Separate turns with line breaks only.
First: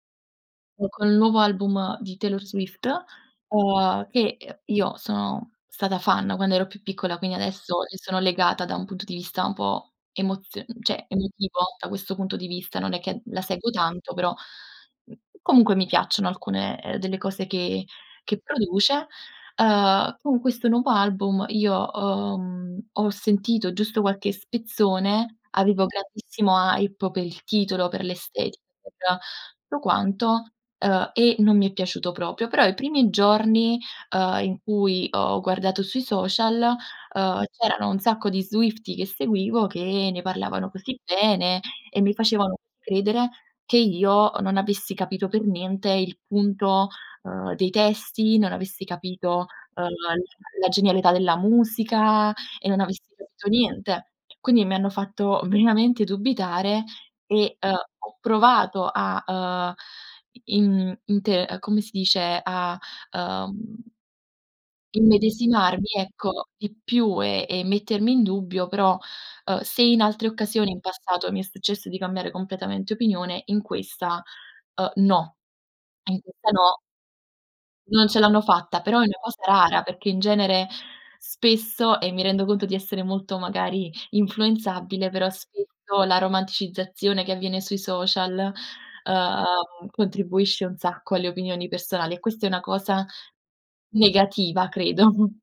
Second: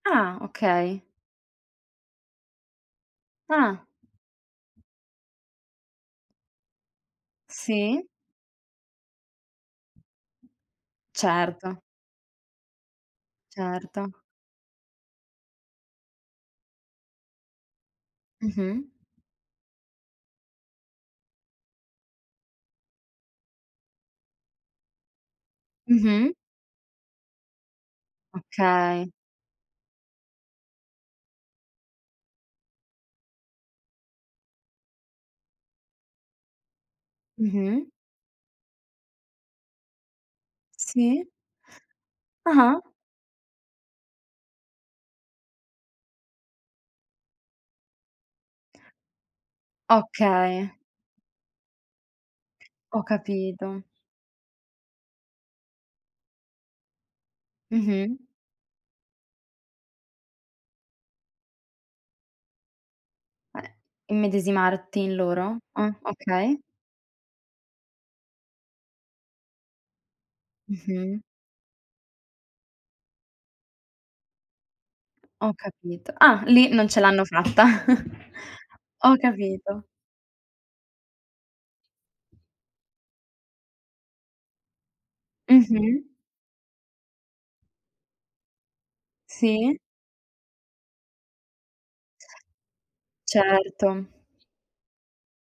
Ah,
O
okay.
col nuovo album di Taylor Swift,
Ah.
uhm, che, uhm, io sono stata fan quando ero più piccola, quindi adesso ci
Sì?
sono legata, da un punto di vista un po' emozio cioè, emotivo,
Certo.
da questo punto di vista, non è che la seguo tanto,
Certo.
però, mhmm, comunque mi piacciono alcune delle cose che che
Mh-mh.
produce. Uhm, con questo nuovo album, io ho mhmm, ho sentito giusto qualche spezzone, avevo
Mh-mh.
grandissima hype per il titolo, per l'estetica, per
Okay.
tutto quanto, uhm, e non mi è piaciuto proprio. Però, i primi giorni, uhm, in cui ho guardato sui social, uhm, c'erano
Mh-mh.
un sacco di swiftie che seguivo, che ne parlavano così
Sì.
bene, e mi facevano
Ah-ah.
credere che io non avessi capito per niente, il punto, uhm, dei testi, non avessi capito, uhm, la la la
Okay.
genialità della musica, e non avessi
Ho
capito
capito.
niente. Quindi mi hanno fatto veramente dubitare e, uhm, ho
Mh-mh.
provato a, uhm, in inte come si dice, a,
Eh,
uhm
immedesimarti in loro?
immedesimarmi,
Ah,
ecco,
okay.
di più, e e mettermi in dubbio, però, uhm, se in altre occasioni in
Mh-mh.
passato mi è successo di cambiare completamente opinione, in questa, uhm, no,
Ho capito.
in
Ah
questa
lì
no.
non ce l'hanno fatta.
Non ce l'hanno fatta, però è
Ho
una cosa rara,
capito.
perché in genere, spesso e mi rendo conto di essere molto magari influenzabile, però spesso,
Mh-mh.
la romanticizzazione che avviene sui social,
Sì.
uhm, contribuisce un sacco alle opinioni personali, e questa è una cosa,
Certo.
negativa credo.